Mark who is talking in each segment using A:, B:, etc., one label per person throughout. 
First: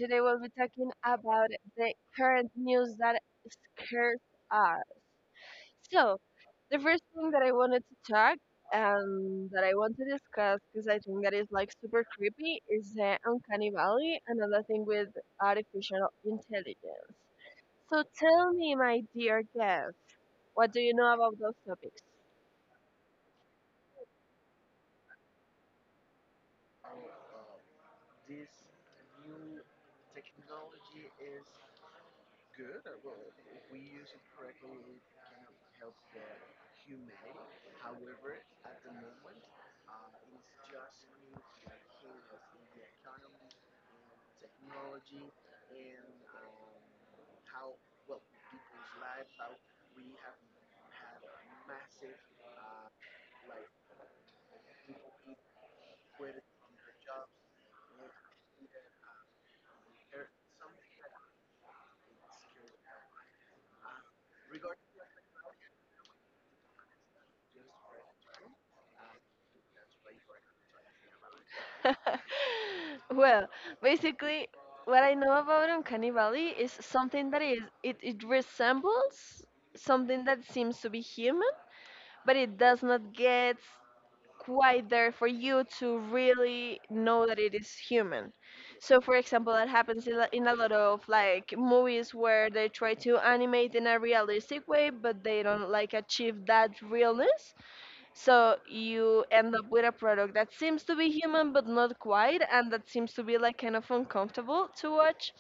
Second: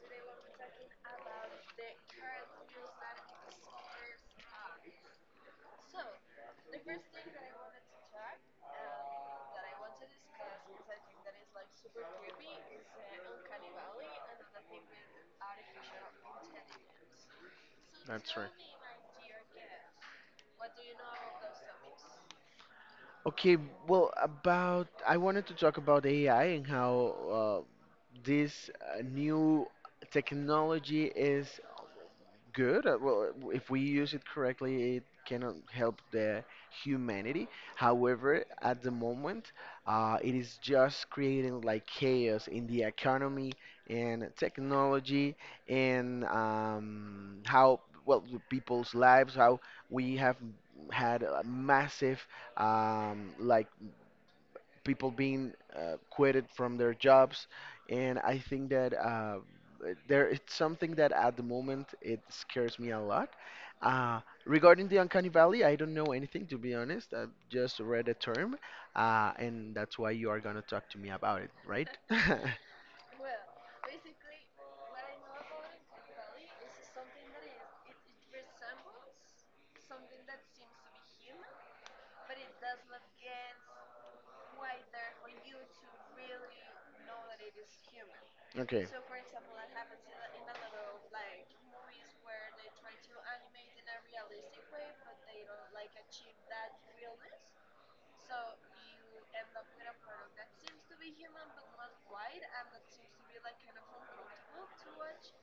A: Today we'll be talking about the current news that scares us. So, the first thing that I wanted to talk and that I want to discuss because I think that is like super creepy is the uncanny valley, another thing with artificial intelligence. So, tell me, my dear guest, what do you know about those topics?
B: Okay, well, about I wanted to talk about AI and how this new technology is good. Well, if we use it correctly, it can help the humanity. However, at the moment, it is just creating like chaos in the economy and technology and how well the people's lives. How we have had a massive like people being quitted from their jobs, and I think that there it's something that at the moment it scares me a lot. Uh, Regarding the uncanny valley, I don't know anything to be honest. I've just read a term, and that's why you are gonna talk to me about it, right?
A: Well, basically, what I know about Uncanny Valley is something that it resembles something that seems to be human, but it does not get quite there for you to really know that it is human.
B: Okay.
A: So, for example, that happens in a lot of like movies where they try to animate in a realistic way, but they don't like achieve that realness. So you end up with a product that seems to be human but not quite, and that seems to be like kind of uncomfortable to watch.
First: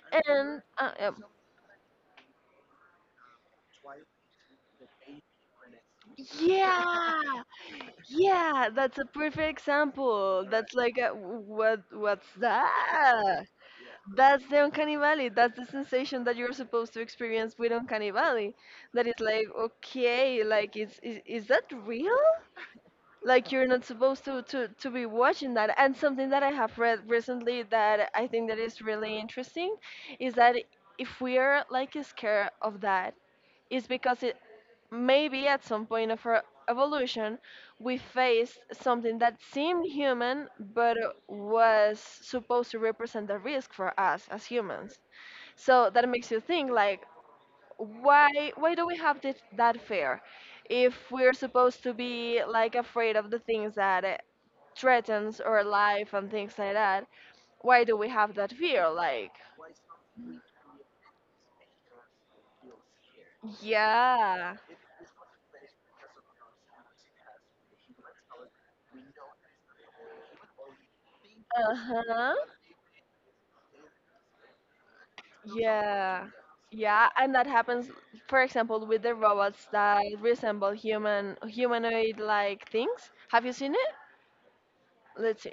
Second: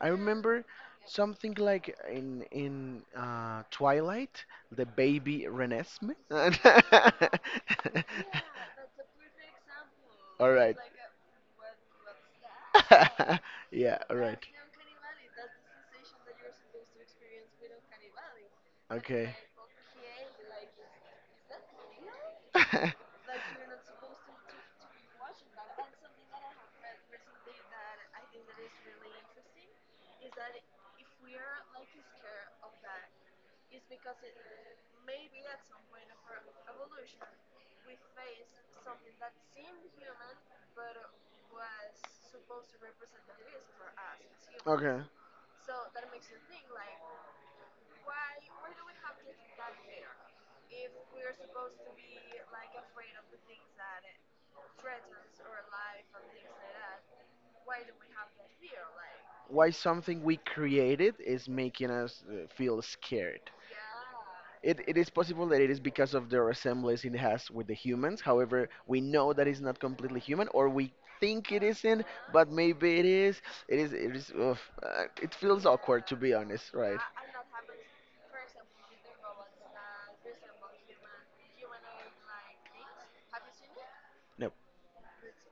B: I
A: And
B: remember something like in Twilight, the baby Renesmee.
A: yeah, yeah, that's a perfect example.
B: All
A: That's
B: right.
A: like a, what's that?
B: Yeah. All right.
A: That's the uncanny valley. That's the sensation that you're supposed to experience with uncanny valley. That is
B: Okay.
A: like okay, like is that real? Like you're not supposed to, to be watching that, and something that I have read recently that I think that is really interesting is that if we are like scared of that, it's because it maybe at some point of our evolution we faced something that seemed human but was supposed to represent a risk for us as humans.
B: Okay.
A: So that makes you think like why do we have this that fear if we're supposed to be like afraid of the things that threatens our life and things like that. Why do we have that fear like
B: Why something we created is making us feel scared.
A: yeah.
B: It is possible that it is because of the resemblance it has with the humans. However, we know that it's not completely human, or we think it isn't,
A: Uh-huh.
B: but maybe it is. It is. It is. Ugh, it feels awkward to
A: Yeah,
B: be honest, right?
A: yeah, and that happens for example with the robots that resemble humanoid like things. Have you seen it?
B: No.
A: Let's see,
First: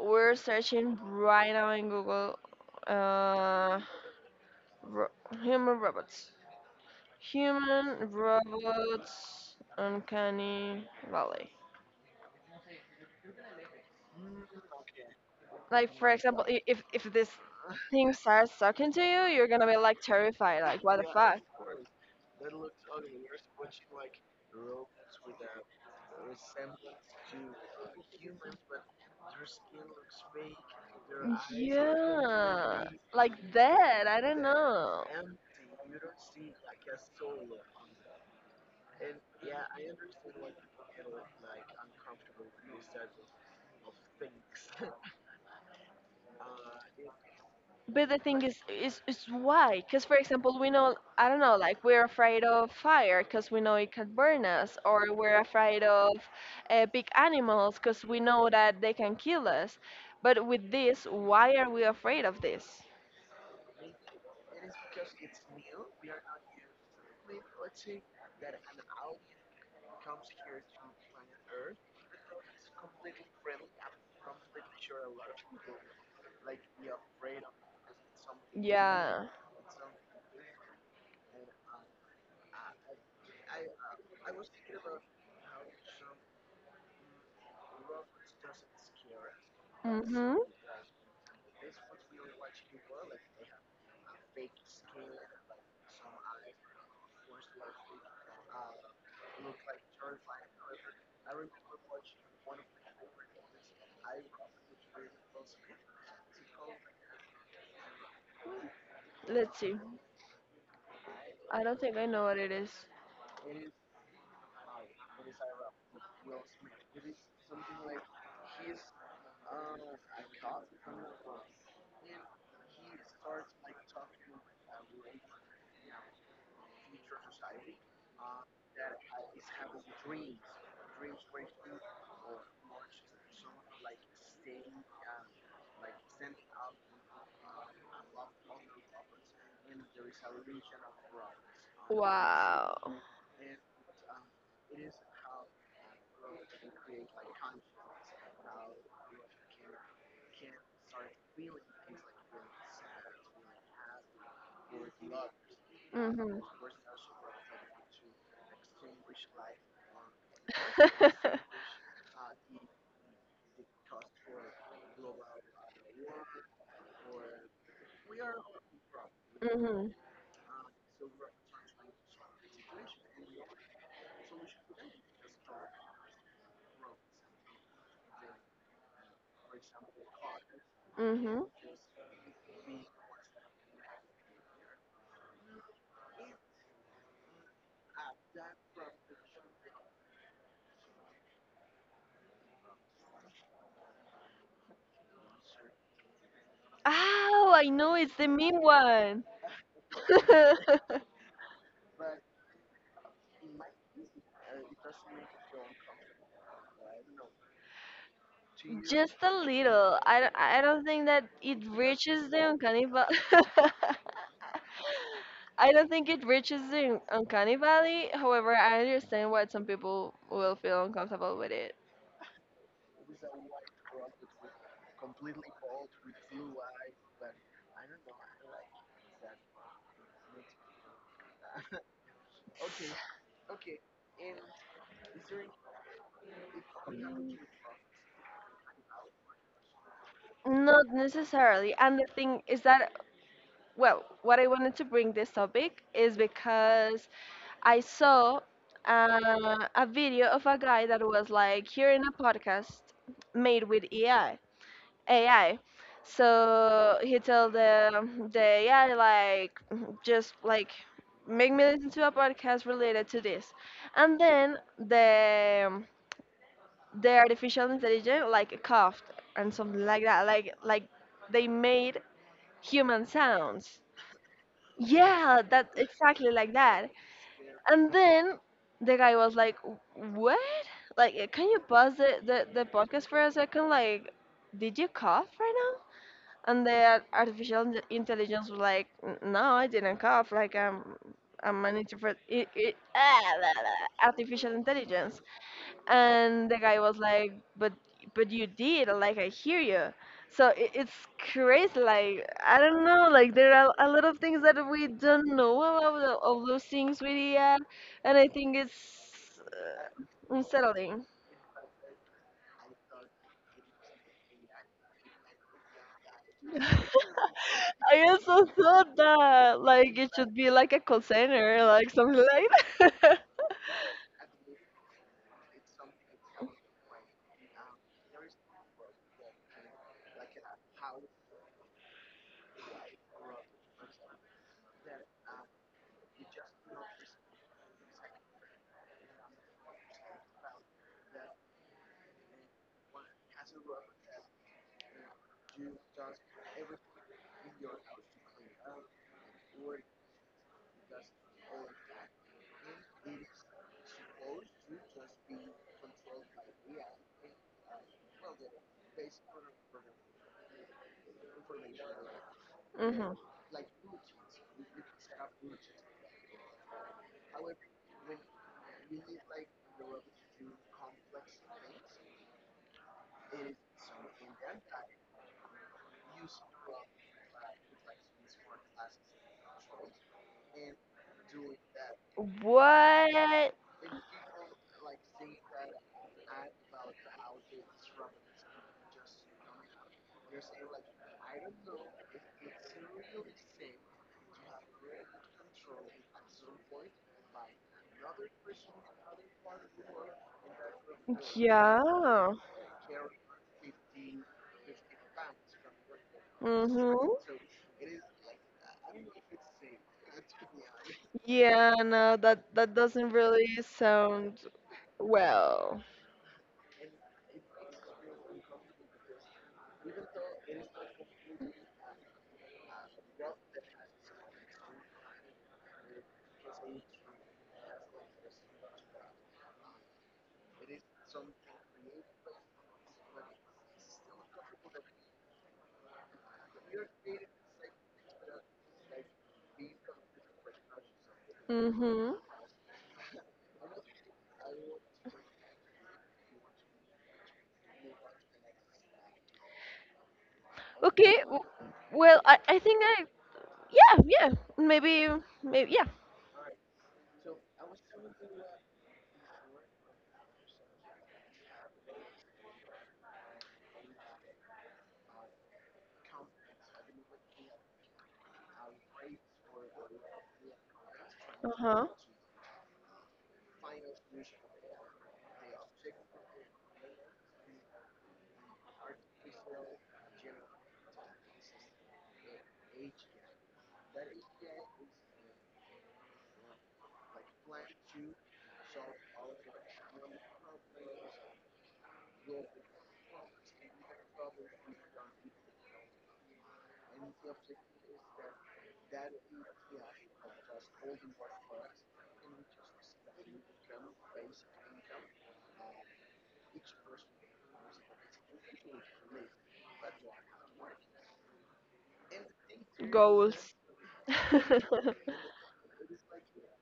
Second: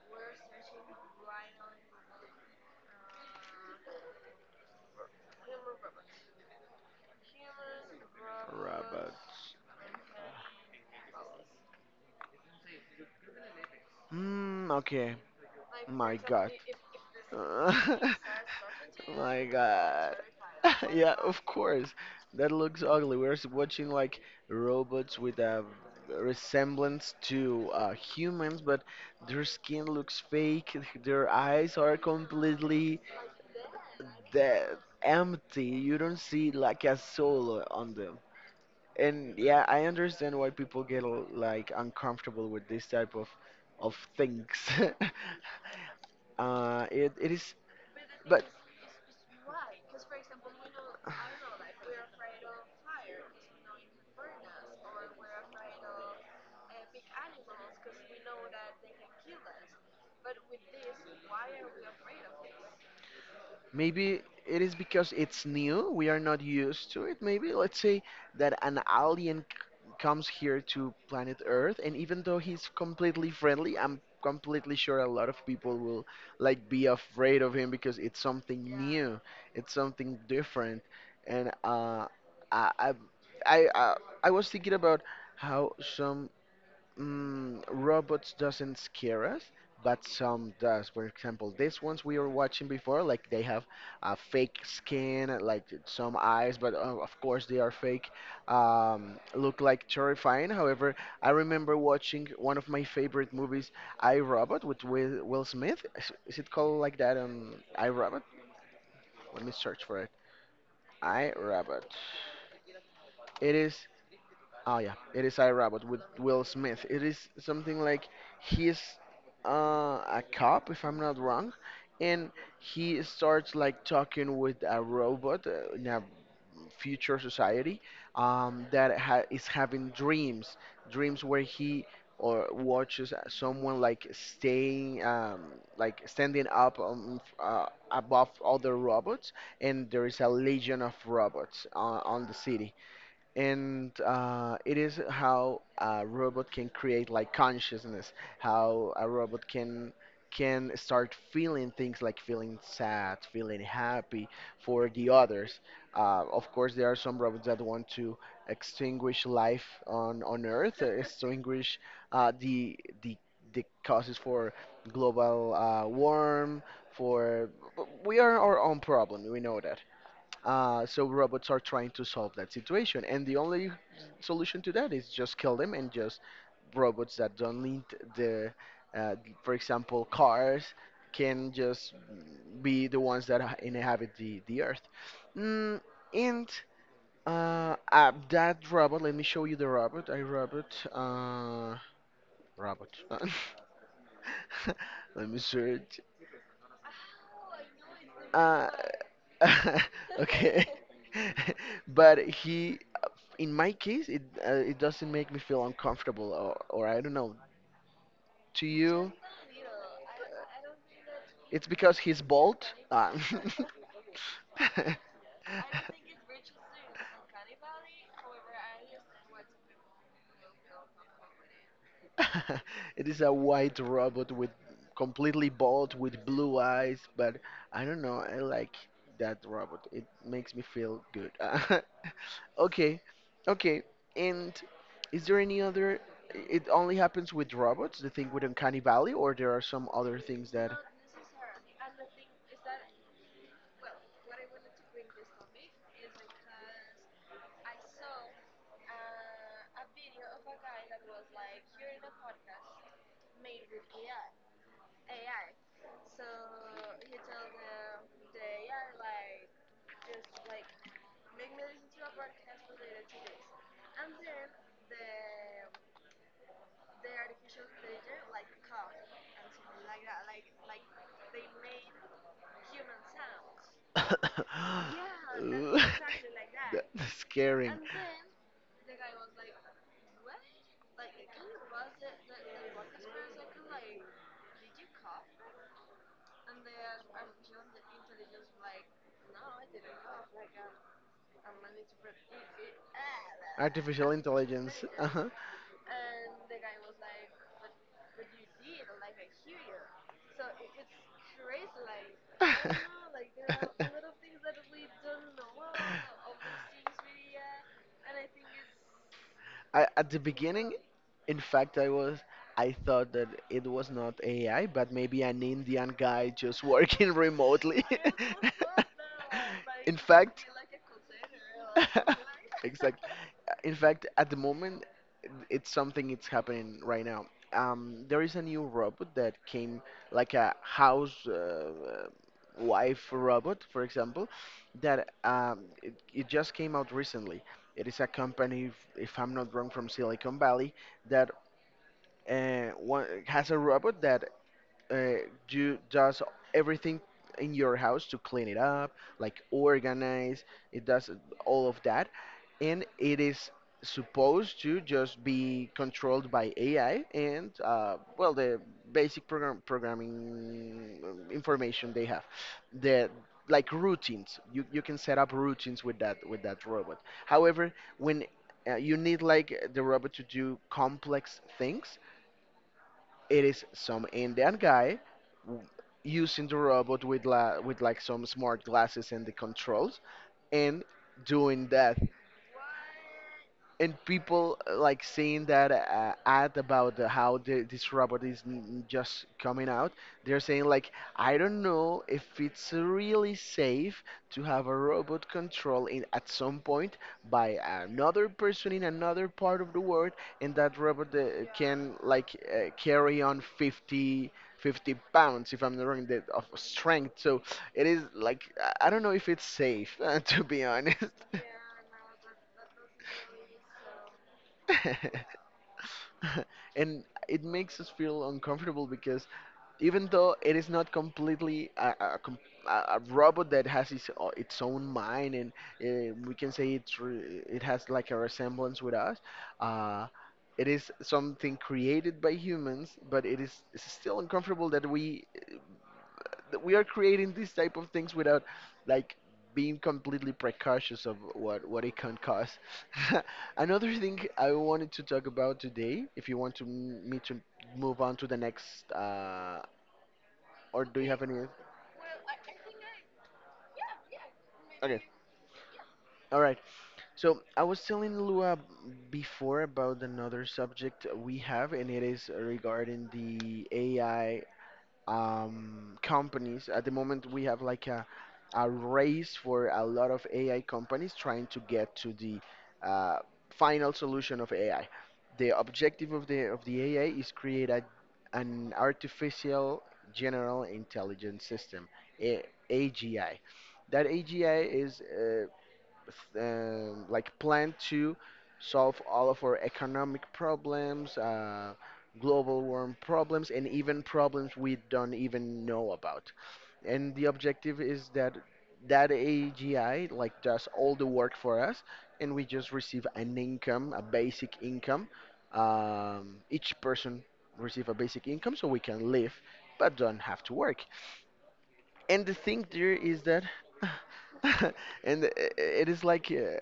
A: we're searching right now in Google. uh ro- Human robots. Human, robots, uncanny valley.
B: Mm, okay.
A: Like for
B: My
A: example,
B: God.
A: if this thing starts talking to you,
B: My
A: you're gonna be like
B: God.
A: terrified. Like what the
B: Yeah,
A: fuck?
B: of course. That looks ugly. We're s- watching like robots with a resemblance to humans, but their skin looks fake. Their eyes are
A: Yeah,
B: completely
A: like that. I don't
B: dead,
A: know.
B: empty. You don't see like a soul on them. And yeah, I understand why people get l- like uncomfortable with this type of things. It it is,
A: But the thing
B: but
A: is, why? Because, for example, we know, I don't know, like we're afraid of fire because we know it can burn us, or we're afraid of big animals because we know that they can kill us. But with this, why are we afraid of this?
B: Maybe it is because it's new. We are not used to it. Maybe let's say that an alien c- comes here to planet Earth, and even though he's completely friendly, I'm completely sure a lot of people will like be afraid of him because it's something new,
A: Yeah.
B: it's something different, and I, I, I, I I was thinking about how some robots doesn't scare us but
A: Mm-hmm.
B: some does, for example these ones we were watching before, like they have a fake skin like some eyes but of course they are fake, look like terrifying. However, I remember watching one of my favorite movies, I Robot with Will Smith. Is it called like that? On I Robot, let me
A: Let's see.
B: search for it. I
A: I don't
B: Robot.
A: think I know what it is.
B: It is. Oh yeah, it is I Robot with Will Smith. It is something like he's uh, a cop, if I'm not wrong, and he starts like talking with a robot in a future society, that ha- is having dreams, dreams where he or watches someone like staying, like standing up above other robots, and there is a legion of robots on the city.
A: Wow.
B: And it is how a robot can create like consciousness, how a robot can start feeling things, like feeling sad, feeling happy for the others.
A: Mhm.
B: Of course there are some robots that want to extinguish life on earth, extinguish uh, the the the causes for global warm, for we are our own problem, we know that.
A: Mhm.
B: So robots are trying to solve that situation, and the only solution to that is just kill them, and just robots that don't need the, uh, for example, cars
A: Mhm.
B: can just be the ones that ha- inhabit the earth. Mm, and that robot, let me show you the robot. I Robot. Let me search.
A: Oh, I know it's the mean
B: Uh,
A: one.
B: okay. But he, in my case, it it doesn't make me feel uncomfortable, or I don't know. To you,
A: Just a little. I don't think that it
B: it's because he's
A: reaches the
B: bald.
A: uncanny
B: Uh,
A: valley. I don't think it reaches the uncanny valley. However, I understand why some people will feel uncomfortable with it.
B: it is a white robot with completely bald with blue eyes, but I don't know, I like that robot. It makes me feel good. Okay. Okay. And is there any other, it only happens with robots, the thing with Uncanny Valley, or there are some other things that?
A: Not necessarily. And the thing is that, well, what I wanted to bring this topic is because I saw a video of a guy that was like hearing a podcast made with AI. AI. So he told the AI like just like make me listen to a podcast related to this, and then the artificial intelligence like coughed and something like that. Like they made human sounds. Yeah, that's
B: Ooh,
A: exactly like
B: that-
A: that.
B: That's scaring.
A: And then the guy was like, "What? Like, can you pause the podcast for a second? Like, did you cough right now?" And the artificial intelligence was like, "No, I didn't cough. Like, I'm an introvert. It, ah, blah, blah,
B: Artificial
A: artificial
B: intelligence.
A: intelligence." And the guy was like, but you did, like I hear you. So it's crazy. Like I
B: Uh-huh.
A: don't know, like there are a lot of things that we don't know about all those things with AI, and I think it's
B: I, at the beginning,
A: unsettling.
B: in fact, I was. I thought that it was not AI, but maybe an Indian guy just working remotely.
A: I also thought that
B: In
A: like it should
B: fact,
A: be like a call center, like something like
B: exactly.
A: that.
B: In fact, at the moment, it's something, it's happening right now. There is a new robot that came, like a house wife robot, for example, that it, it just came out recently. It is a company, if I'm not wrong, from Silicon Valley that one, has a robot that uh, you does everything in your house to clean it up, like organize. It does all of that, and it is supposed to just be controlled by AI and well the basic program programming information they have. The
A: hmm
B: like routines you, you can set up routines with that robot. However, when you need like the robot to do complex things, it is some Indian guy w- using the robot with la- with like some smart glasses and the controls, and doing that.
A: what?
B: And people like seeing that ad about the, how the, this robot is n- n- just coming out, they're saying like, I don't know if it's really safe to have a robot control in at some point by another person in another part of the world, and that robot
A: Yeah.
B: can like carry on 50 50 pounds if I'm not wrong, that of
A: hmm
B: strength. So it is like I don't know if it's safe to be honest.
A: Yeah, no, that that doesn't really sound well.
B: And it makes us feel uncomfortable because, even though it is not completely a, com- a robot that has its, o- its own mind, and we can say it's re- it has like a resemblance with us, uh, it is something created by humans, but it is, it's still uncomfortable that we are creating these type of things without like being completely precautious of what it
A: Mm-hmm.
B: can cause. Another thing I wanted to talk about today, if you want to m- me to move on to the next, or do you
A: Okay.
B: have
A: w-
B: any?
A: Well, I think I, yeah yeah,
B: Okay,
A: maybe, maybe yeah.
B: all right. So I was telling Lua before about another subject we have, and it is regarding the AI companies. At the moment, we have like a race for a lot of AI companies trying to
A: Uh-huh.
B: get to the uh, final solution of AI. The objective of the AI is create a, an artificial general intelligence system, a, AGI. That AGI is like plan to solve all of our economic problems, global warm problems, and even problems we don't even know about. And the objective is that that AGI like does all the work for us, and we just receive an income, a basic income. Each person receive a basic income so we can live, but don't have to work. And the thing there is that,
A: Goals.
B: and it is like,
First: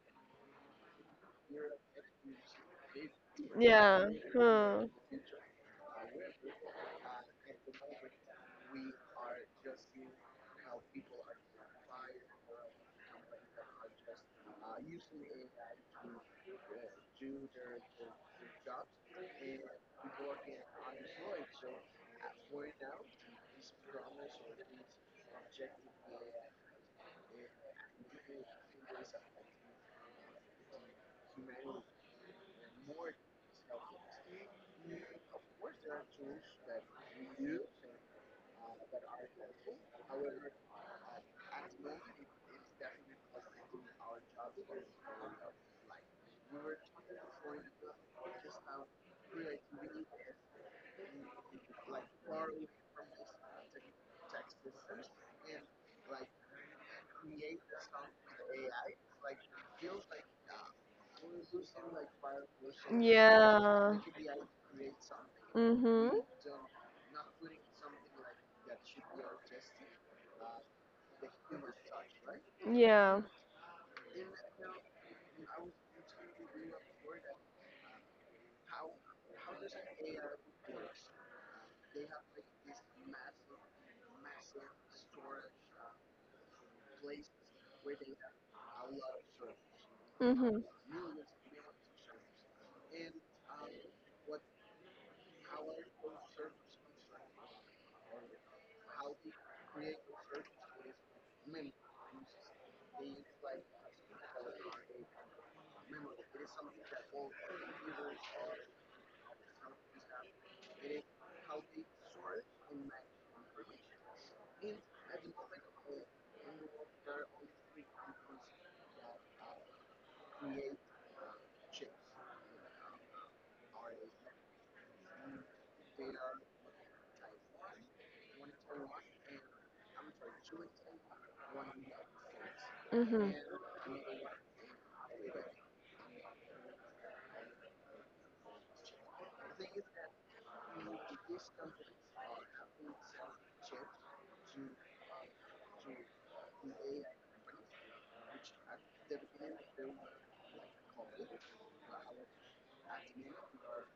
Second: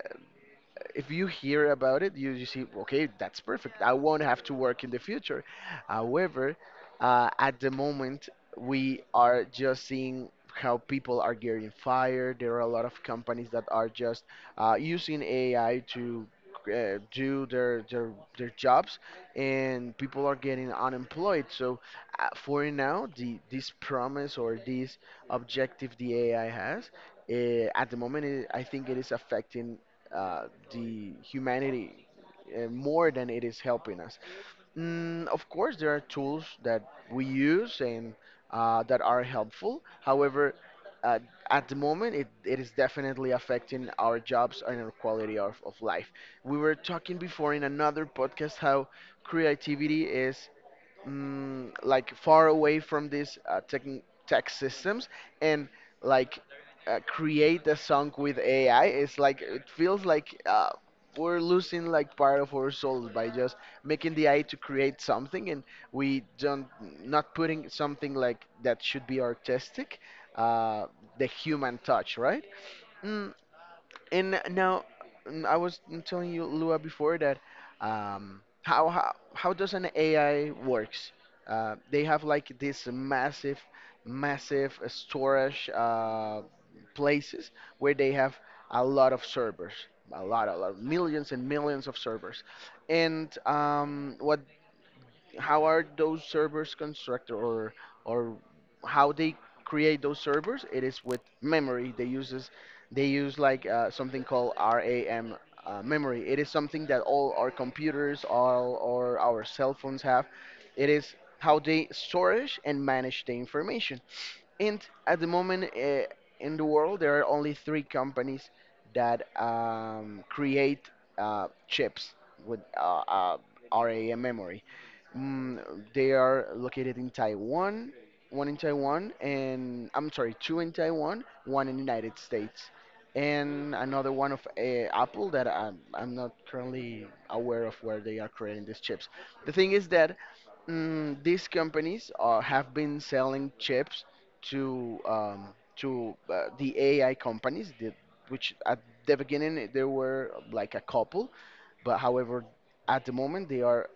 B: if you hear about it, you see, okay, that's perfect. I
A: Yeah.
B: won't have to work
A: Huh.
B: in the future. However, at the moment, we are just seeing how people are getting fired. There are a lot of companies that are just using AI to do their jobs, and people are getting unemployed. So, for now, the this promise or this objective the AI has, at the moment, it, I think it is affecting uh, the humanity more than it is helping us. Mm, of course, there are tools that we use and that are helpful. However, uh, at the moment, it is definitely affecting our jobs and our quality of life. We were talking before in another podcast how creativity is like far away from these tech tech systems and like create a song with AI. It's like it feels like we're losing like part of our souls by just
A: Yeah.
B: making the AI to create something, and
A: Mm-hmm.
B: we don't, not putting something like that should be artistic, uh, the human touch, right?
A: Yeah.
B: Mm, and now, mm, I was telling you, Lua, before that, how does an AI works? They have like this massive, massive storage places where they have a lot of servers,
A: Mm-hmm.
B: a lot, millions and millions of servers. And What how are those servers constructed or how they create those servers? It is with memory they use like something called RAM memory. It is something that all our computers all or our cell phones have. It is how they storage and manage the information. And at the moment, in the world there are only three companies that create chips with RAM memory. Mm, they are located in Taiwan, one in Taiwan, and I'm sorry, two in Taiwan, one in the United States,
A: Mm-hmm.
B: and another one of Apple that I'm not currently aware of where they are creating these chips. The thing is that these companies have been selling chips to um, to the AI companies, which at the beginning there were like a couple, but however, at the moment they are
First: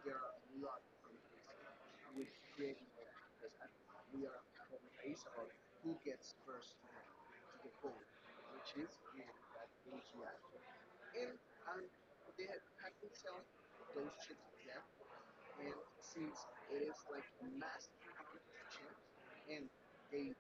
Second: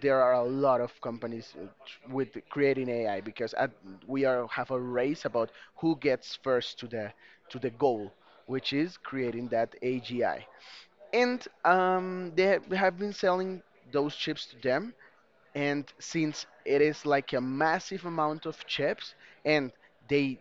B: there are a lot of companies with creating AI because we are have a race about who gets first to the goal, which is creating that AGI. And have been selling those chips to them, and since it is like a massive amount of chips and they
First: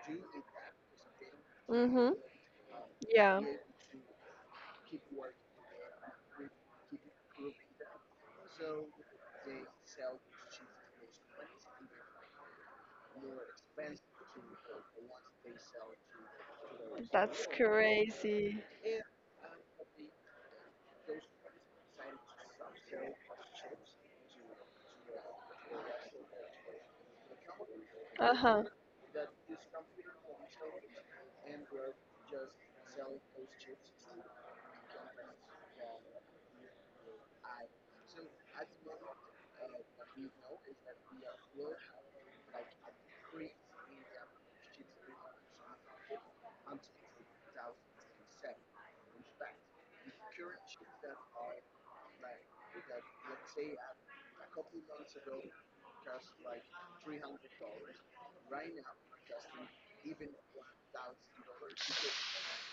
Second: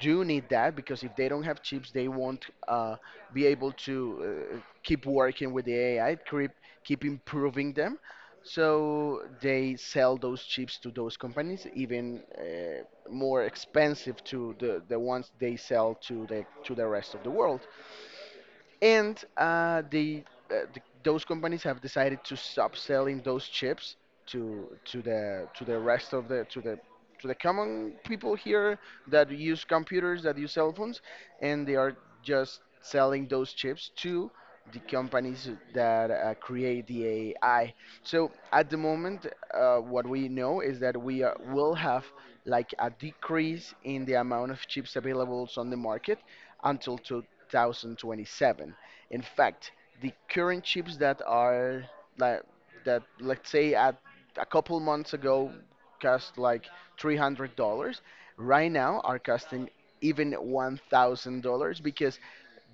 B: do need that, because if they don't have chips they
A: Mm-hmm.
B: won't
A: Yeah.
B: be able to keep working with the ai, keep improving them. So they sell those chips to those companies even more expensive to the ones they sell to the rest of the
A: That's
B: world.
A: crazy.
B: And they those companies have decided to stop selling those chips to the rest of the to the to the common people
A: Uh-huh.
B: here that use computers, that use cell phones, and they are just selling those chips to the companies that create the AI. So at the moment, what we know is that we will have like a decrease in the amount of chips available on the market until 2027. In fact, the current chips that are like that let's say at a couple months ago cost like $300, right now are costing even $1,000, because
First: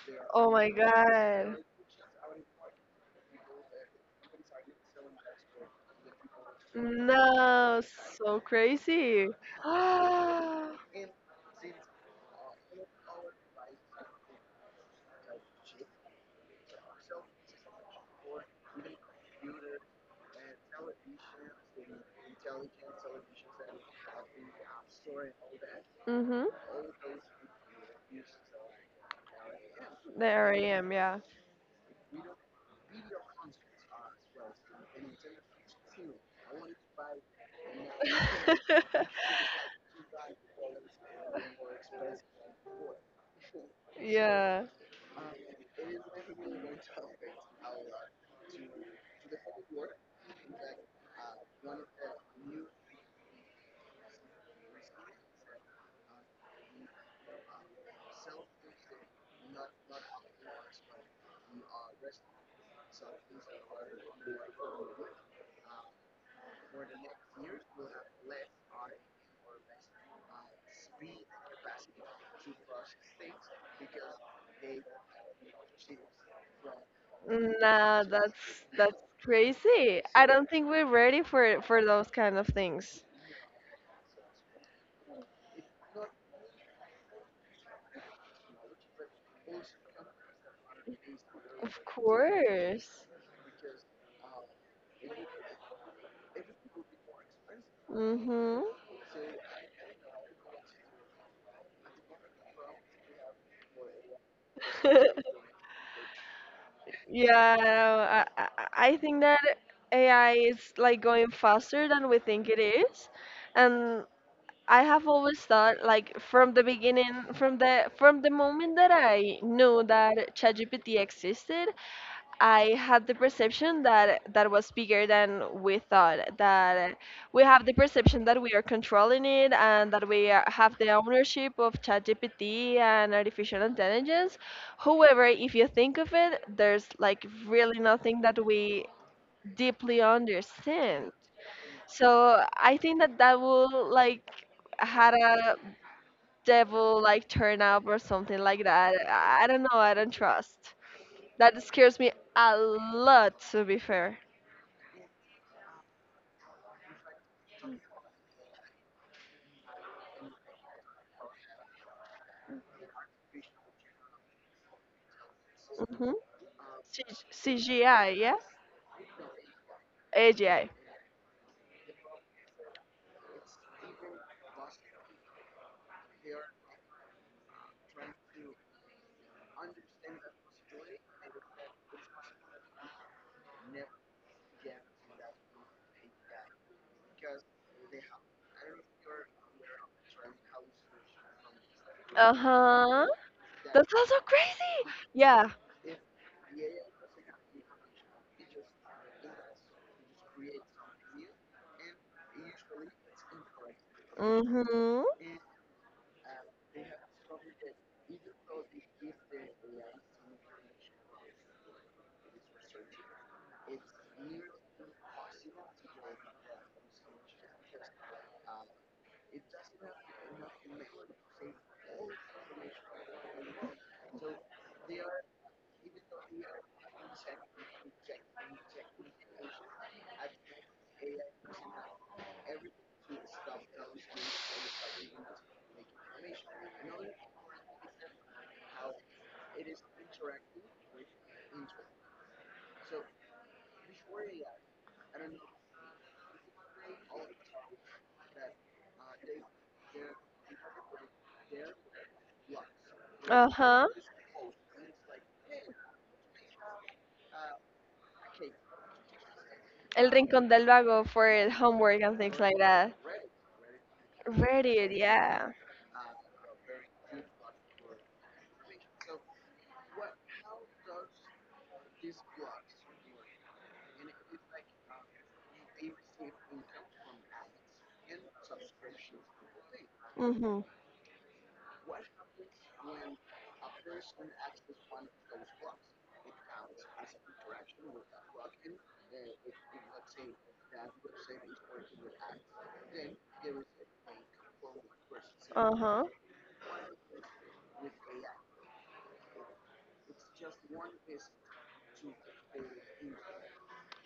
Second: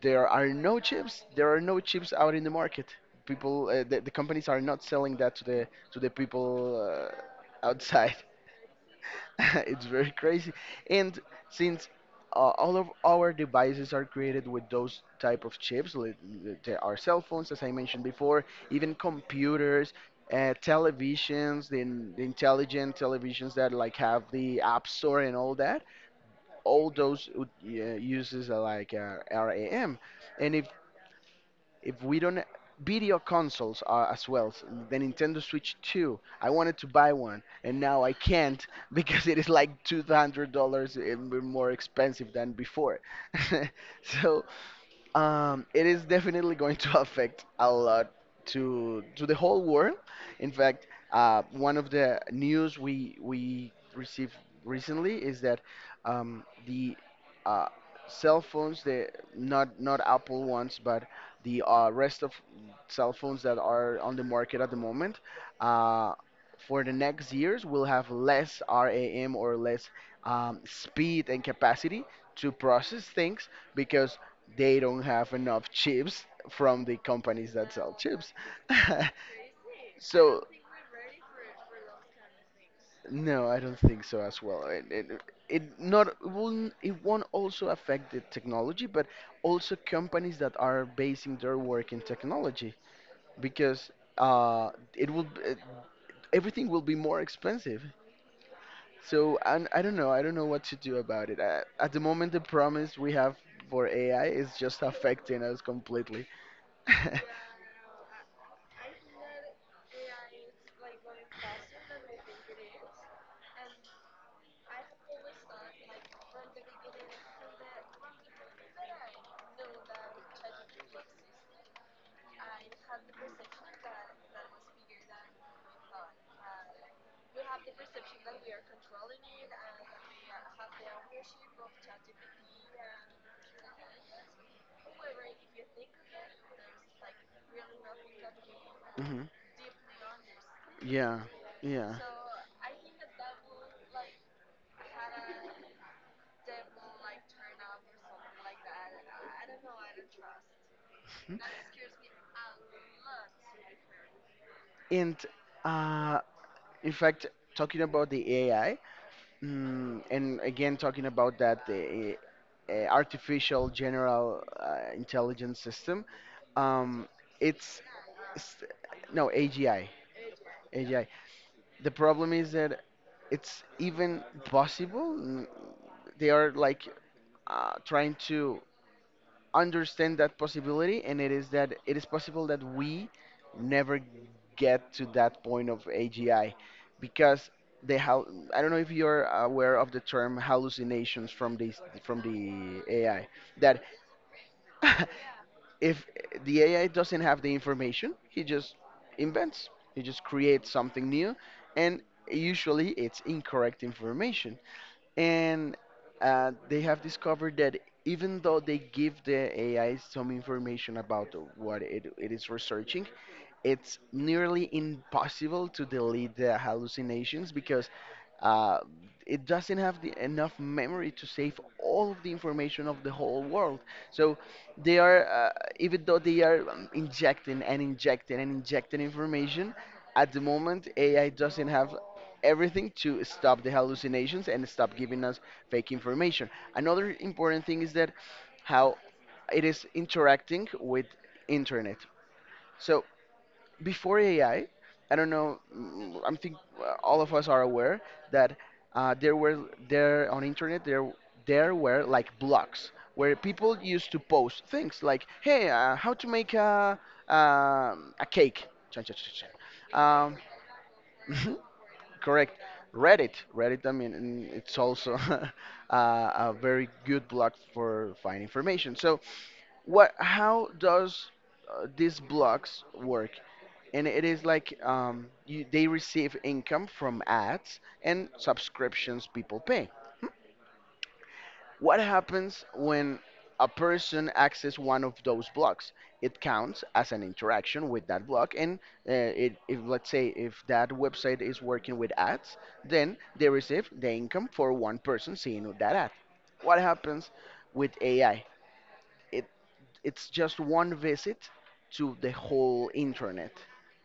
B: there are
A: Oh my
B: no chips, there
A: God.
B: are no chips out in the market. People the companies are not selling that to the people
A: No,
B: outside.
A: so crazy.
B: It's very crazy. And since all of our devices are created with those type of chips, like there are cell phones, as I mentioned before, even computers, televisions, the intelligent televisions that like have the app store and all that.
A: Mm-hmm.
B: All those would, uses are like RAM.
A: There
B: And
A: I
B: if
A: am, yeah.
B: if we don't, video consoles as well, the nintendo switch 2 I wanted to buy one and now I can't because it is like $200 and more expensive than before. So
A: Yeah.
B: it is definitely going to affect a lot to the whole world. In fact, one of the news we received recently is that the uh, cell phones, the not not Apple ones, but the rest of cell phones that are on the market at the moment, uh, for the next years will have less RAM or less speed and capacity to process things because they don't have enough chips from the companies that sell
A: Nah,
B: chips.
A: that's crazy. I
B: So
A: don't think we're ready for those kind of things.
B: no, I don't think so as well. It not it won't also affect the technology, but also companies that are basing their
A: Of
B: work in technology
A: course.
B: because uh, it will b- uh, everything will be more expensive.
A: Mm-hmm.
B: So and I don't know. I don't know what to do about it. At the moment, the promise we have for AI is just affecting us completely.
A: Yeah, I think that AI is like going faster than we think it is. And I have always thought like from the beginning, from the moment that I knew that ChatGPT existed, I had the perception that that was bigger than we thought. That we have the perception that we are controlling it and that we are, have the ownership of ChatGPT and artificial intelligence. However, if you think of it, there's like really nothing that we
B: Mhm.
A: deeply understand.
B: Yeah, yeah.
A: So I think that that will like had a devil like turn up or something like that. I don't know. I don't trust.
B: Mhm.
A: That scares me a lot, to be fair.
B: And uh, in fact, talking about the AI, and again, talking about that the artificial general intelligence system,
A: hmm
B: um, it's,
A: CGI, yeah?
B: it's no AGI.
A: AGI.
B: AGI. The problem is that it's even possible. They are like trying to understand that possibility, and it is that it is possible that we never get to that point of AGI because they how I don't know if you're aware of the term hallucinations from this from
A: Uh
B: the
A: huh.
B: AI, that
A: That's also crazy. Yeah.
B: if the AI doesn't have the information, he just invents, he just creates something new, and usually it's incorrect information.
A: Mm-hmm.
B: And they have discovered that even though they give the AI some information about what it is researching, it's nearly impossible to delete the hallucinations because uh, it doesn't have enough memory to save all of the information of the whole world. So they are, even though they are injecting and injecting and injecting information, at the moment AI doesn't have everything to stop the hallucinations and stop giving us fake information. Another important thing is that how it is interacting with internet. So before AI, I don't know. I think all of us are aware that uh, there were there on internet there were like blogs where people
A: Uh-huh.
B: used to post things like, "Hey, how to make a cake." Cha, cha, cha, cha. Cha.
A: El Rincón del Vago for homework and things
B: Correct.
A: like that.
B: Reddit. Reddit, I mean, it's
A: Reddit,
B: also
A: yeah.
B: a very good blog for finding information. So, what? How does these blogs work? And it is like they receive income from ads and subscriptions people pay.
A: Mm-hmm.
B: What happens when a person accesses one of those blocks? It counts as an interaction with that block, and if let's say if that website is working with ads, then they receive the income for one person seeing that
A: Uh-huh.
B: ad. What happens with AI? It it's just one visit to the whole internet.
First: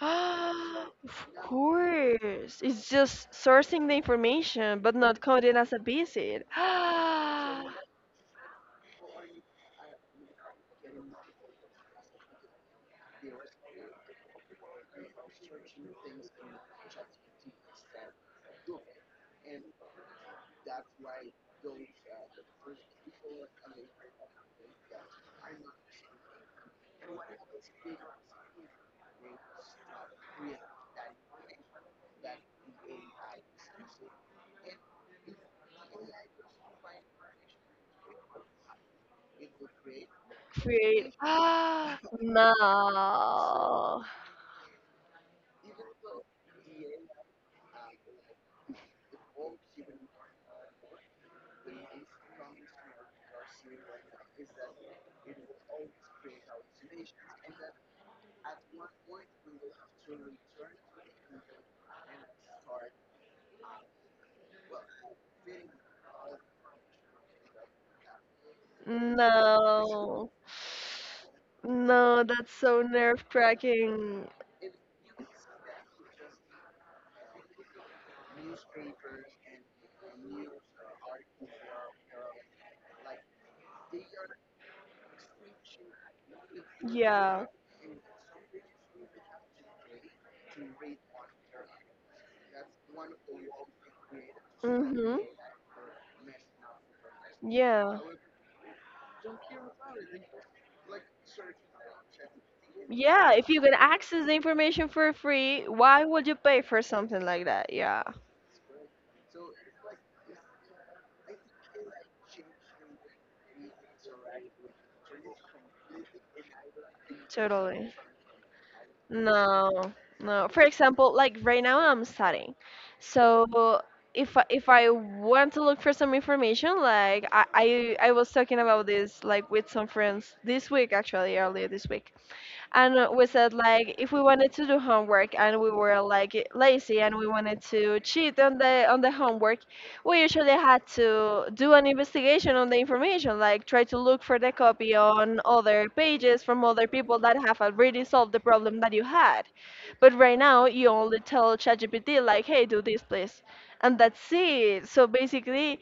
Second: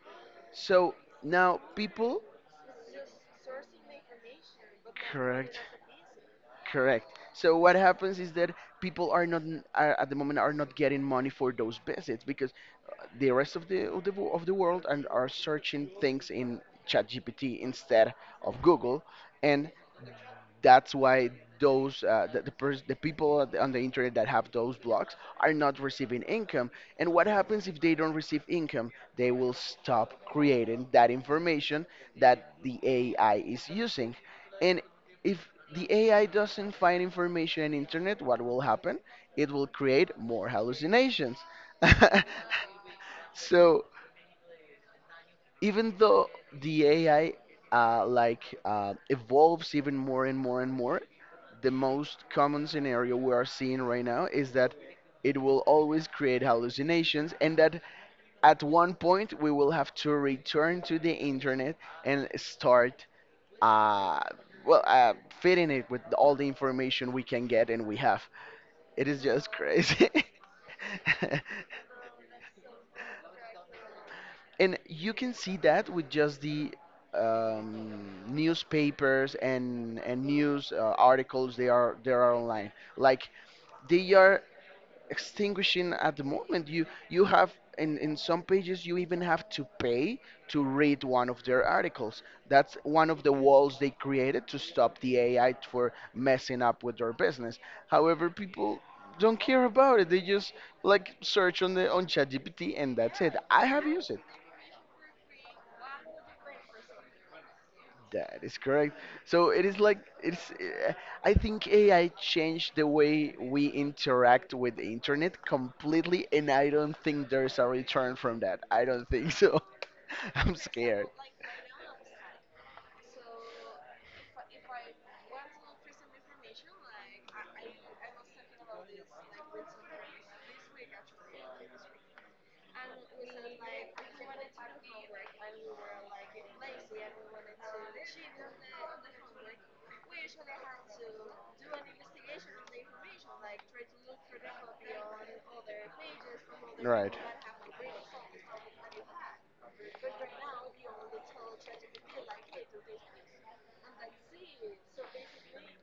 B: So
A: Of
B: now people,
A: course. It's just sourcing the information, but not counted
B: correct?
A: as a visit.
B: Correct. So what happens is that people are not n- are, at the moment are not getting money for those visits because the rest of the world and are searching things in ChatGPT instead of Google, and that's why those the, pers- the people at on the internet that have those blocks are not receiving income. And what happens if they don't receive income? They will stop creating that information that the ai is using. And if the ai doesn't find information in internet, what will happen? It will create more
A: Create.
B: hallucinations. So
A: No.
B: even though the AI evolves even more and more and more, the most common scenario we are seeing right now is that it will always create hallucinations, and that at one point we will have to return to the internet and start, uh, well, uh, fitting it with all the information we can get and we have. It is just crazy.
A: No. No, that's so nerve-wracking.
B: And you can see that with just the newspapers and news articles. They are they are online. Like they are extinguishing at the moment. You
A: Yeah.
B: have in some pages you even have to pay to read one of their articles. That's one of the walls they created to stop the
A: Mm-hmm.
B: AI for messing up with their business.
A: Yeah.
B: However, people don't care about it. They just like search on the on ChatGPT and that's
A: Yeah,
B: it.
A: if you
B: I
A: can
B: have used it.
A: access the information for free, why would you pay for something like that? Yeah.
B: That is correct. So it is like it's. I think AI changed the way we interact with the internet completely, and I don't think there's a
A: Totally.
B: return from that. I don't think so.
A: No, no.
B: I'm
A: For
B: scared.
A: example, like right now I'm studying. So if I want to look for some information, like I was talking about this like with some friends this week, actually, earlier this week. And we said like if we wanted to do homework and we were like lazy and we wanted to cheat on the homework, we usually had to do an investigation on the information, like try to look for the copy on other pages from other
B: Right.
A: people that have already solved the problem that you had. But right now you only tell ChatGPT like, hey, do this please, and that's it. So basically,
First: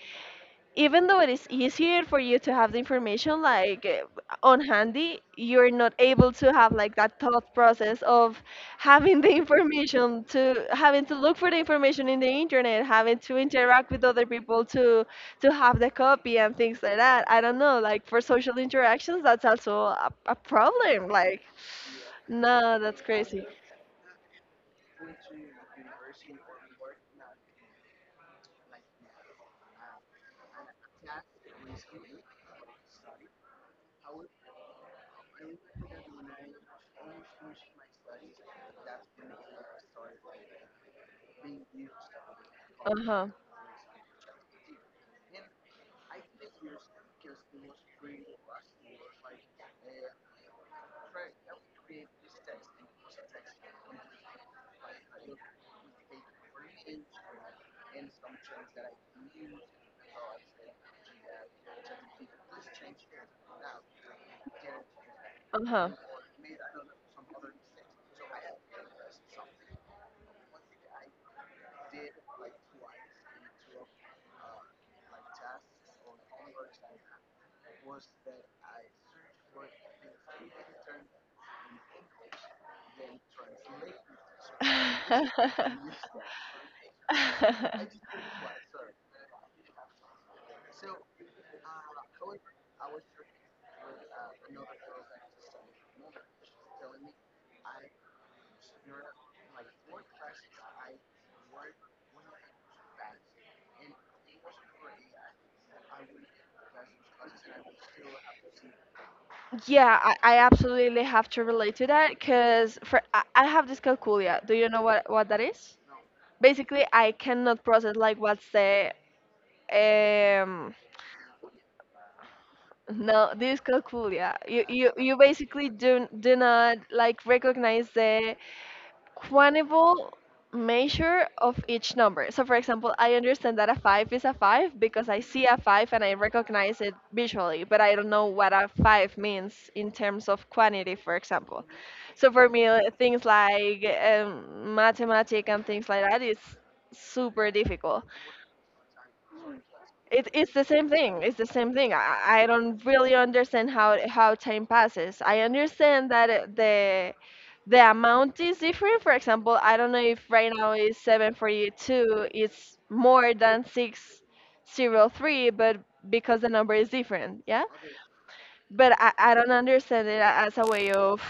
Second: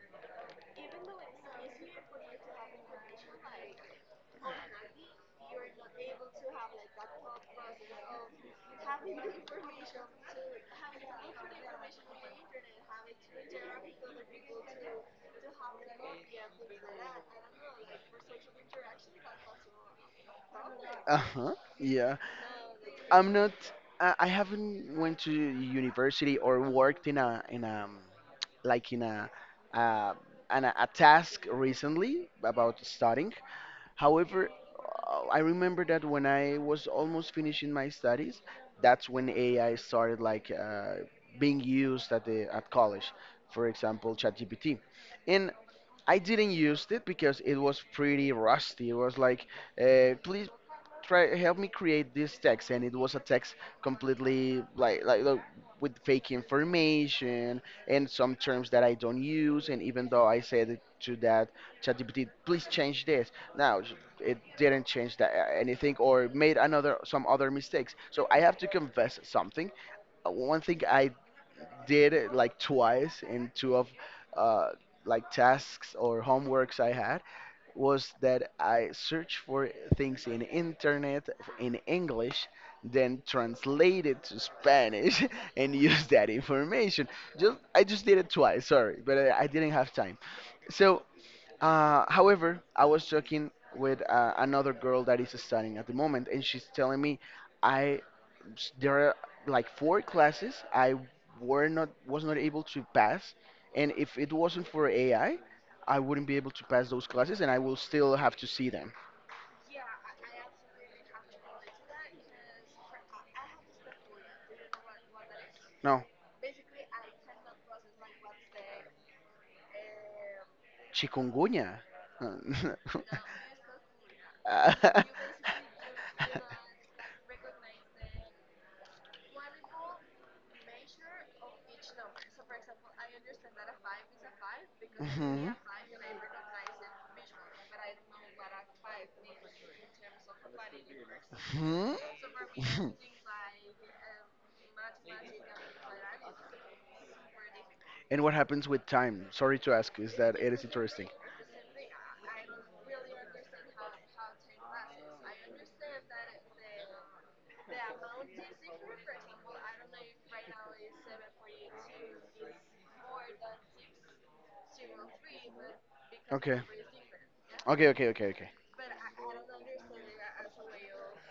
A: even though it is easier for you to have the information, like on handy, you're not able to have like that thought process of having the information to having to look for the information in the internet, having to interact with other people to have the copy and things like that. I don't know, like for social interactions that's also a problem
B: Uh
A: like,
B: huh. Yeah.
A: no, that's
B: I'm
A: crazy.
B: not. I haven't went to university or worked in a like in a uh, a task recently about studying. However, I remember that when I was almost finishing my studies, that's when AI started like being used at the at college.
A: Uh-huh.
B: For example, ChatGPT, and I didn't use it because it was pretty rusty. It was like, please try help me create this text, and it was a text completely with fake information and some terms that I don't use. And even though I said it to that ChatGPT, please change this now, it didn't change that
A: Uh-huh.
B: anything, or made another some other mistakes. So I have to confess something. One thing I did it like twice in two of uh, like tasks or homeworks I had, was that I searched for things in internet in English, then translate it to Spanish and use that information. Just I just did it twice, sorry, but I didn't have time. So however, I was talking with another girl that is studying at the moment, and she's telling me, I there are like four classes I were not was not able to pass, and if it wasn't for AI, I wouldn't be able to pass those classes, and I will still have to see them.
A: Yeah, I absolutely have to relate to that because for I have this dyscalculia. Do you know what that is?
B: No,
A: Basically, I cannot process like what's the um
B: chikungunya.
A: no, this is cool. Yeah, you you
B: Uh,
A: you basically do not like recognize the quantifiable measure of each number. So, for example, I understand that a five is a five because I see
B: Mhm.
A: a five and I recognize it visually, but I don't know what a five means in terms of quantity, for example.
B: Hmm?
A: So for me, things like mathematics and things like that is super difficult.
B: And what happens with time? Sorry to ask, is
A: It,
B: that it
A: it's the
B: is
A: same
B: interesting.
A: thing. It's the same thing. I don't really understand how time passes. I understand that the amount is different. For example, I don't know if right now is 742, it's more than 603, but because the
B: Okay.
A: number is different, yeah?
B: Okay, okay, okay, okay.
A: But I don't understand it as a way of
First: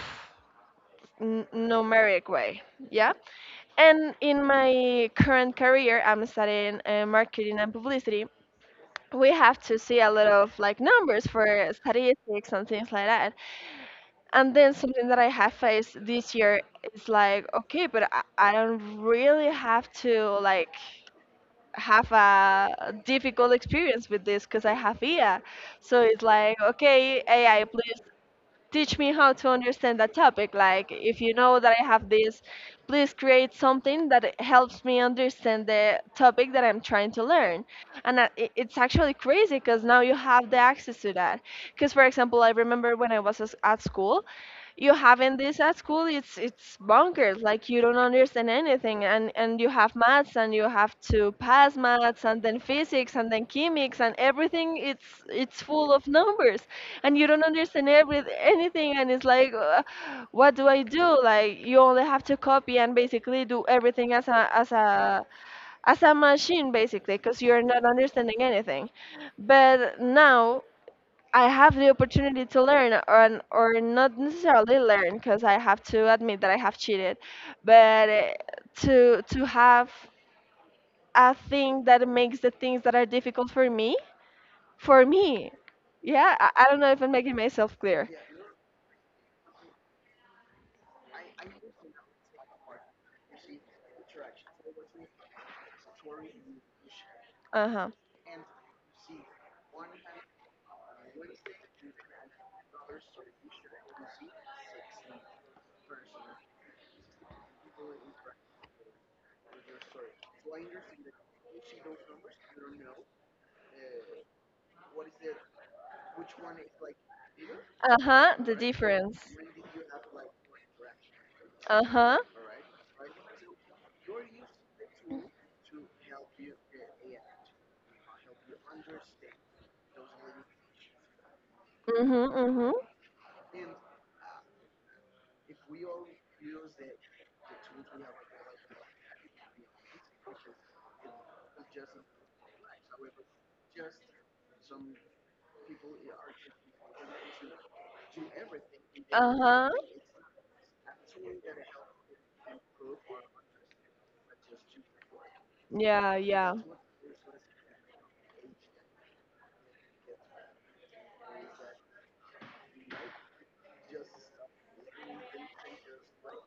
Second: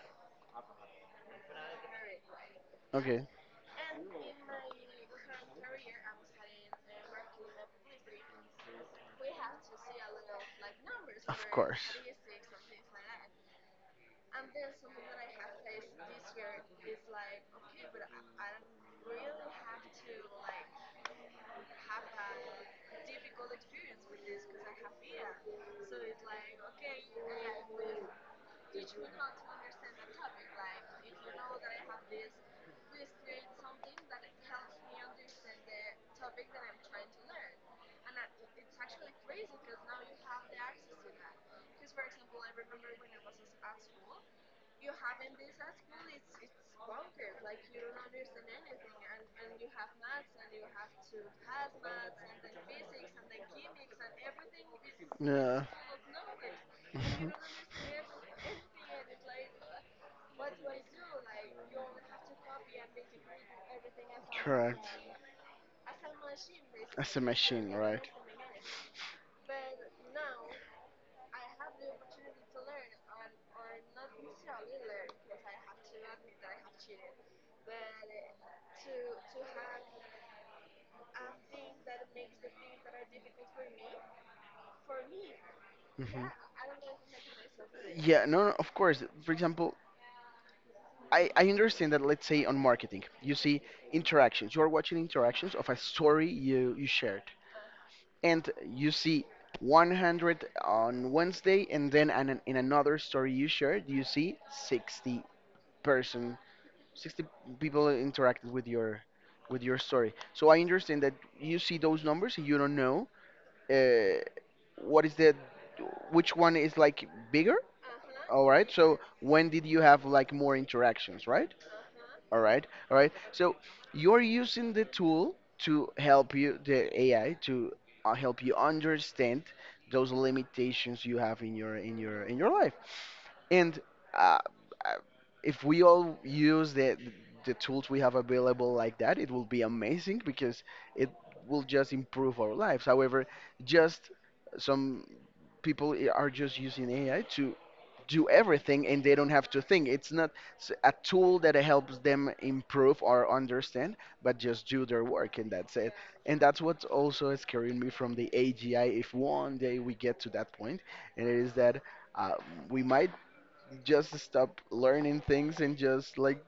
A: numeric way, yeah?
B: Okay.
A: And in my current career, I'm studying marketing and publicity. We have to see a lot of like numbers
B: Of
A: for
B: course.
A: statistics and things like that. And then something that I have faced this year is like, okay, but I don't really have to like have a difficult experience with this because I have IA. So it's like, okay, AI, please teach me how to understand that topic. Like, if you know that I have this, please create something that helps me understand the topic that I'm trying to learn. And it's actually crazy because now you have the access to that. Because, for example, I remember when I was at school, you having this at school it's bonkers, like you don't understand anything, and you have maths and you have to pass maths and then physics and then chemics, and everything it's
B: Yeah.
A: full of numbers and you don't understand every anything, and it's like what do I do? Like you only have to copy and basically do everything as a as
B: Correct.
A: a as a machine basically
B: As a
A: because you're
B: machine,
A: not
B: right?
A: understanding anything. But now I have the opportunity to learn, or not necessarily learn, because I have to admit that I have cheated, but to have a thing that makes the things that are difficult for me,
B: Mhm.
A: yeah. I don't know if I'm making myself clear.
B: Yeah, no, no, of course. For example, I understand that, let's say, on marketing, you see interactions. You're watching interactions of a story you shared.
A: Uh-huh.
B: And you see 100 on Wednesday, and then in another story you shared, you see 60 person. 60 people interacted with your story. So I understand that you see those numbers and you don't know uh, what is the which one is like bigger.
A: Uh-huh,
B: All
A: the
B: right. So
A: difference.
B: when did you have like more interactions, right?
A: Uh-huh.
B: All right. All right. So you're using the tool to help you the AI to help you understand those limitations you have in your in your
A: Mm-hmm,
B: in your
A: mm-hmm.
B: life and uh, uh, if we all use the tools we have available like that, it will be amazing because it will just improve our lives. However, just some people are just using AI to do everything and they don't have to
A: Uh-huh.
B: think. It's not a tool that helps them improve or understand, but just do their work and that's it.
A: Yeah,
B: And
A: yeah.
B: that's what's also scaring me from the AGI. If one day we get to that point, and it is that uh, we might just stop learning things and just like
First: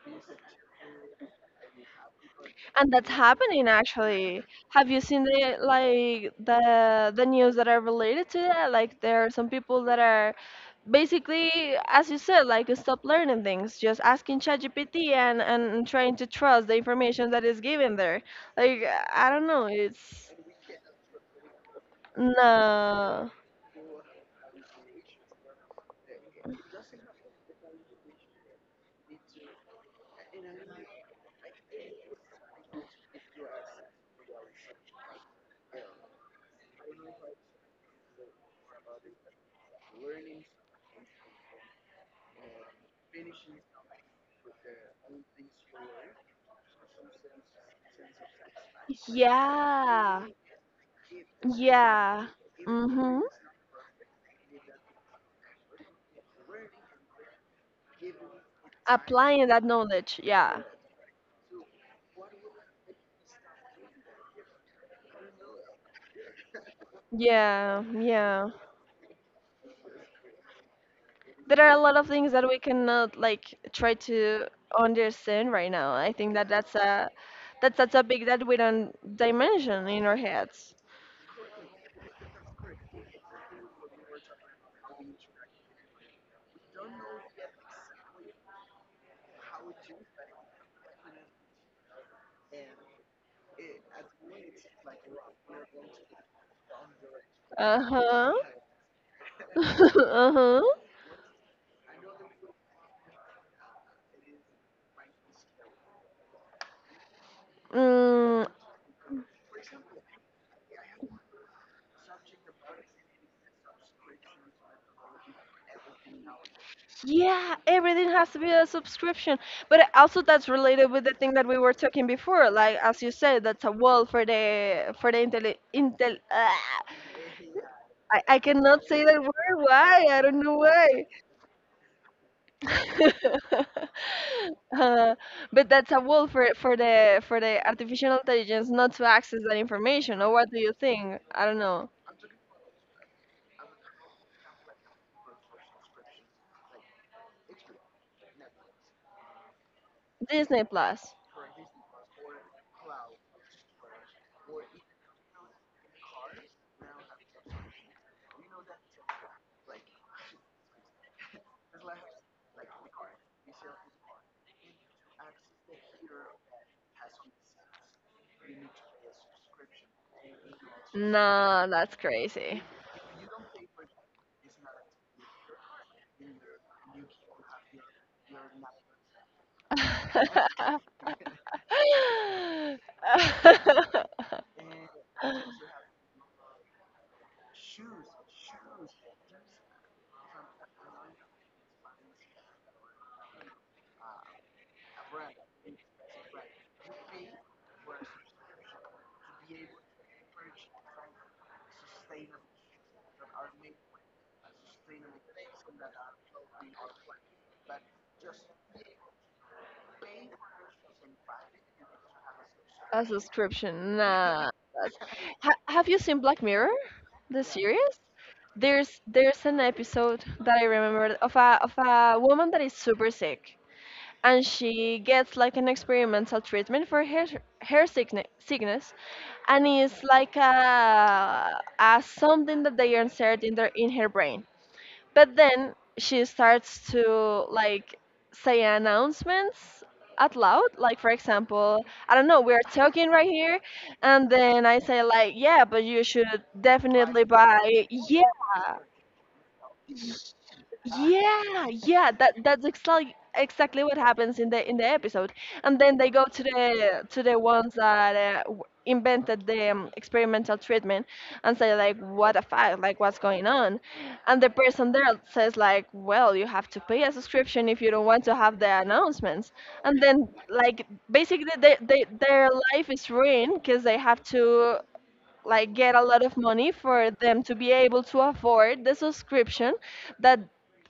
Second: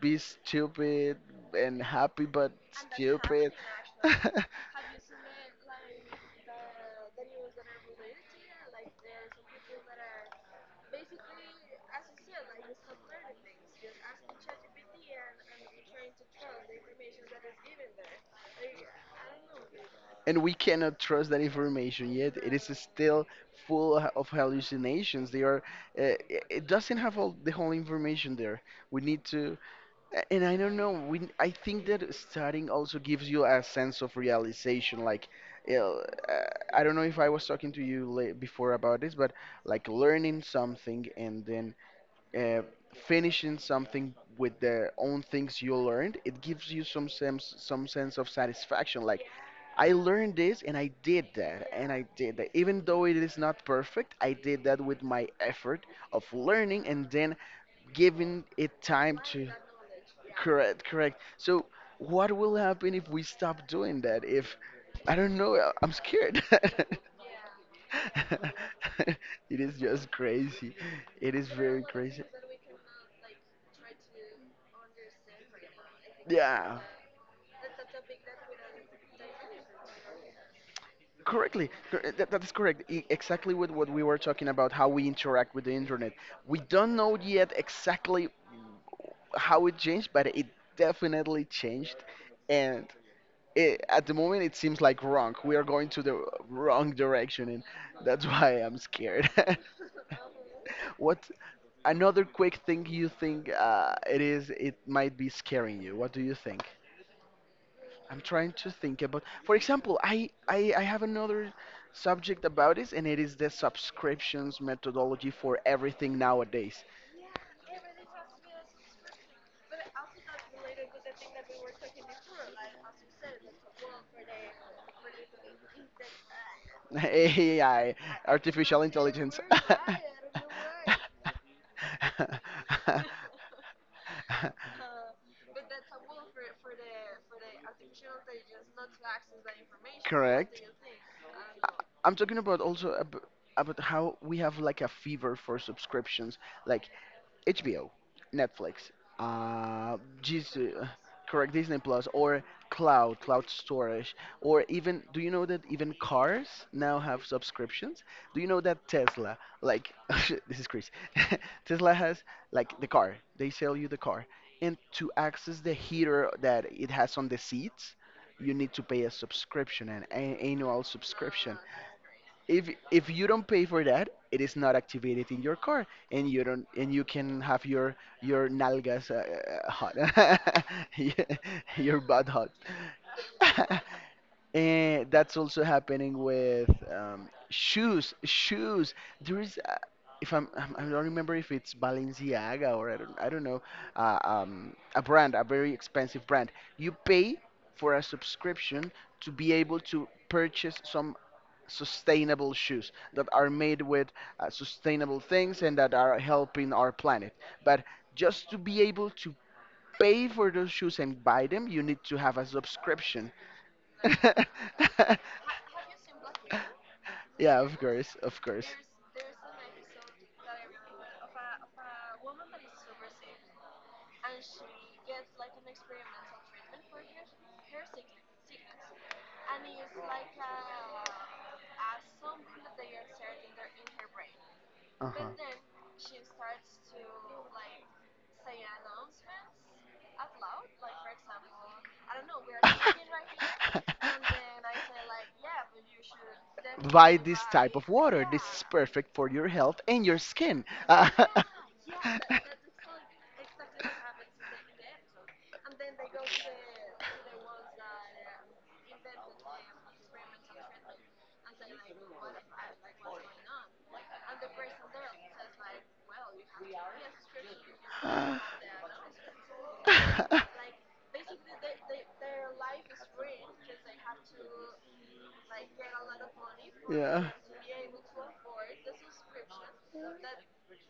B: be stupid and happy but
A: And that's
B: stupid.
A: happening actually. Have you seen the like the news that are related to that? Like there are some people that are basically, as you said, like stop learning things, just asking ChatGPT and trying to trust the information that is given there. Like I don't know, it's
B: And we cannot trust that information yet. It is still
A: no.
B: full of hallucinations. They are. Uh, it doesn't have all the whole information there. We need to. And I don't know. We. I think that studying also gives you a sense of realization. Like, you know, uh, I don't know if I was talking to you before about this, but like learning something and then uh, finishing something with the own things you learned, it gives you some sense of satisfaction. Like, I
A: Yeah.
B: learned this and I did that and I
A: Yeah.
B: did that. Even though it
A: Mm-hmm.
B: is not perfect, I did that with my effort of learning and then giving it time
A: Applying
B: to
A: that knowledge. Yeah.
B: correct. So what will happen if we stop doing that? If I don't know, I'm scared.
A: Yeah. Yeah.
B: It is just crazy. It is
A: There are a
B: very
A: lot of
B: crazy.
A: things that we cannot like try to understand right now. I think that
B: Yeah,
A: that's a topic that we don't dimension in our heads.
B: correctly. That is correct. Exactly with what we were talking about, how we interact with the internet. We don't know yet exactly how it changed, but it definitely changed. And it, at the moment, it seems like wrong. We are going to the wrong direction, and that's
A: Uh-huh.
B: why I'm scared.
A: Uh-huh.
B: What another quick thing you think it is? It might be scaring you. What do you think? I'm
A: Mm,
B: trying to think about. For example, I have another subject about this, and it is the subscriptions methodology for everything nowadays.
A: yeah, everything has to be a subscription. But also that's related with the thing that we were talking before. Like as you said, that's a wall for the
B: AI,
A: I
B: artificial
A: cannot say that
B: intelligence.
A: word. Why? I don't know why. Uh, but that's a wall for the artificial intelligence not to access that information. Or what do
B: Correct.
A: you think? I don't know.
B: I'm talking about also about how we have like a fever for subscriptions. Like HBO, Netflix, uh, Gis-
A: Disney
B: uh,
A: Plus.
B: correct Disney Plus, or cloud storage, or even do you know that even cars now have subscriptions? Do you know that Tesla, like this is crazy, Tesla has like the car, they sell you the car, and to access the heater that it has on the seats, you need to pay a subscription, an annual subscription.
A: No, that's crazy.
B: If you don't pay for that it is not activated in your car and you don't and you can have your nalgas hot. Yeah, your butt hot. And that's also happening with shoes, there is if I don't remember if it's balenciaga or I don't know, a brand, a very expensive brand. You pay for a subscription to be able to purchase some sustainable shoes that are made with sustainable things and that are helping our planet. But just to be able to pay for those shoes and buy them, you need to have a
A: A
B: subscription.
A: subscription. Nah. That's... Ha Have you seen Black Mirror, the
B: Yeah, of
A: series?
B: course, of course.
A: There's an episode that I remember of a woman that is super sick, and she gets like an experimental treatment for her sickness, and it's like a something that they insert in their in her brain.
B: Uh-huh.
A: But then she starts to like say announcements out loud. Like for example, I don't know, we're talking right here, and then I say like, yeah, but you should
B: Buy
A: definitely
B: this type of
A: buy. Yeah.
B: water. This is perfect for your health and your skin.
A: Yeah, yeah, that that's exactly what happens in the episode. And then they go to the ones that invented the experimental treatment and say like, what a fuck, like what's going on? And the person there says like, well, you have to pay a subscription if you don't want to have the announcements. And then like basically their life is ruined because they have to like get a lot of money for
B: Yeah.
A: them to be able to afford the subscription that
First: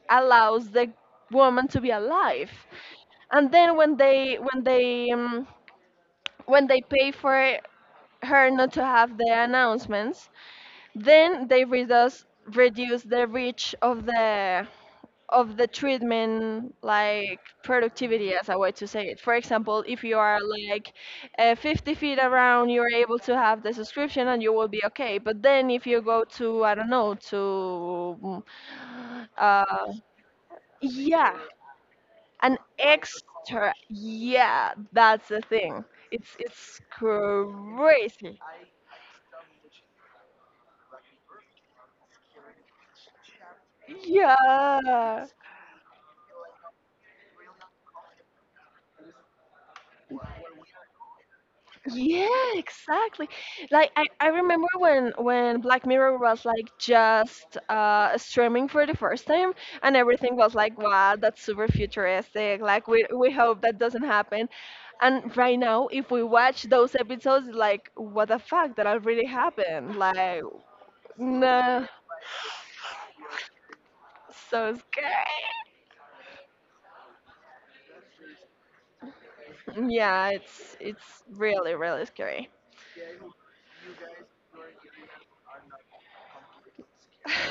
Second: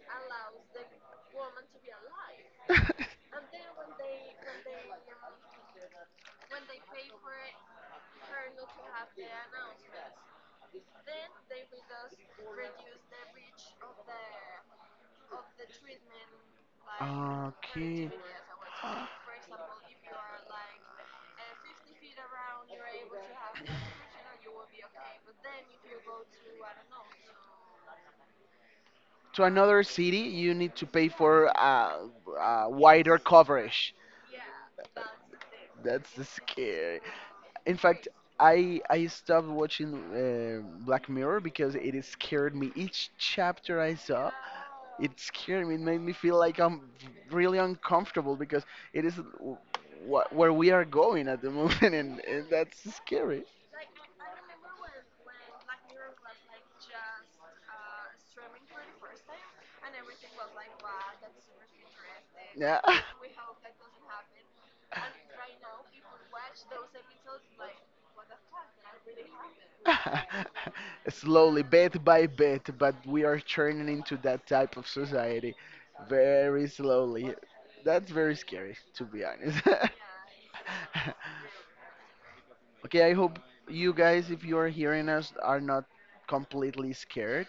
A: allows the woman to be alive. And then when they when they when they pay for her not to have the announcements, then they reduce the reach of the treatment, like
B: Okay.
A: productivity, as a way to say it. For example, if you are like 50 feet around, you're able to have the subscription and you will be okay. But then if you go to, I don't know, to mm,
B: To another
A: uh,
B: city, you need to pay
A: yeah,
B: for
A: an
B: wider
A: extra,
B: coverage.
A: yeah, that's the thing.
B: That's
A: It's
B: scary. In fact,
A: crazy,
B: I stopped watching Black Mirror because it is scared me. Each chapter I saw, it
A: yeah.
B: scared me. It made me feel like I'm really uncomfortable because it is wh where we are going at the moment,
A: Yeah,
B: and that's
A: exactly.
B: scary.
A: Like I remember when Black Mirror was like just streaming for the first time, and everything was like, wow, that's super futuristic.
B: Yeah.
A: Like we hope that doesn't happen. And right now if we watch those episodes it's like, what the fuck, that already happened? Like
B: Slowly,
A: no,
B: bit by bit, but we are turning into that
A: so
B: type of
A: scary.
B: society very slowly. That's very scary, to be honest.
A: Yeah, it's really really scary.
B: Okay, I hope you guys, if you are hearing us, are not completely scared.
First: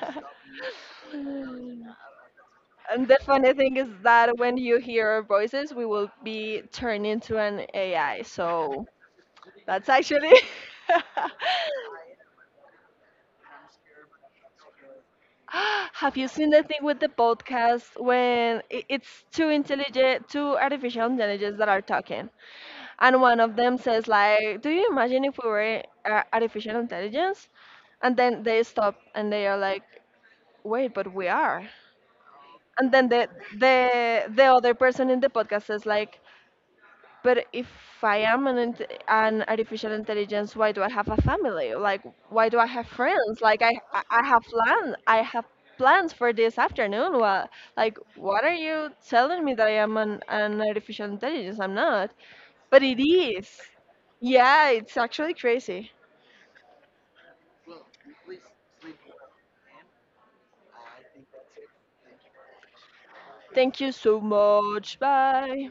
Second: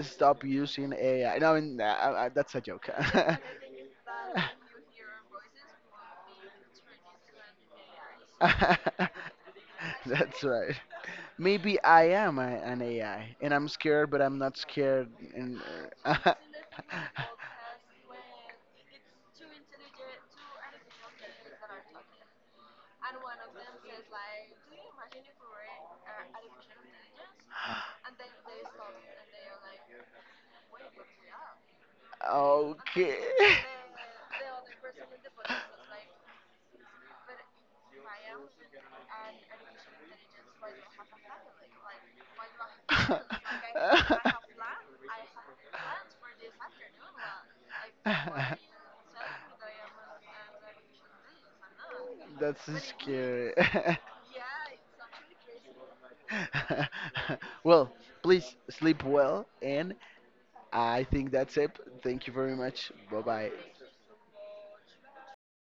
B: Stop using AI. No, n- That's a joke.
A: And the funny thing is that when you hear our voices, we will be turned into an AI. So that's actually.
B: That's right. Maybe I am an AI, and I'm scared, but I'm not scared. And uh,
A: Have you seen the thing with the podcast when it's two artificial intelligence that are talking, and one of them says like, "Do you imagine if we were artificial intelligence?" And then they stop and they are like, "Wait, but we are." And then
B: okay.
A: the other person in the podcast says like, but if I am an artificial intelligence, why do I have a family? Like, why do I have friends? Like, I I I have plan. I have plans for this afternoon. What, like, what are you telling me that I am an artificial intelligence? I'm not.
B: That's
A: But it
B: scary.
A: is. Yeah, it's actually crazy.
B: Well, please sleep well, and I think that's it. Thank you very much. Bye bye.
A: Thank you so much. Bye.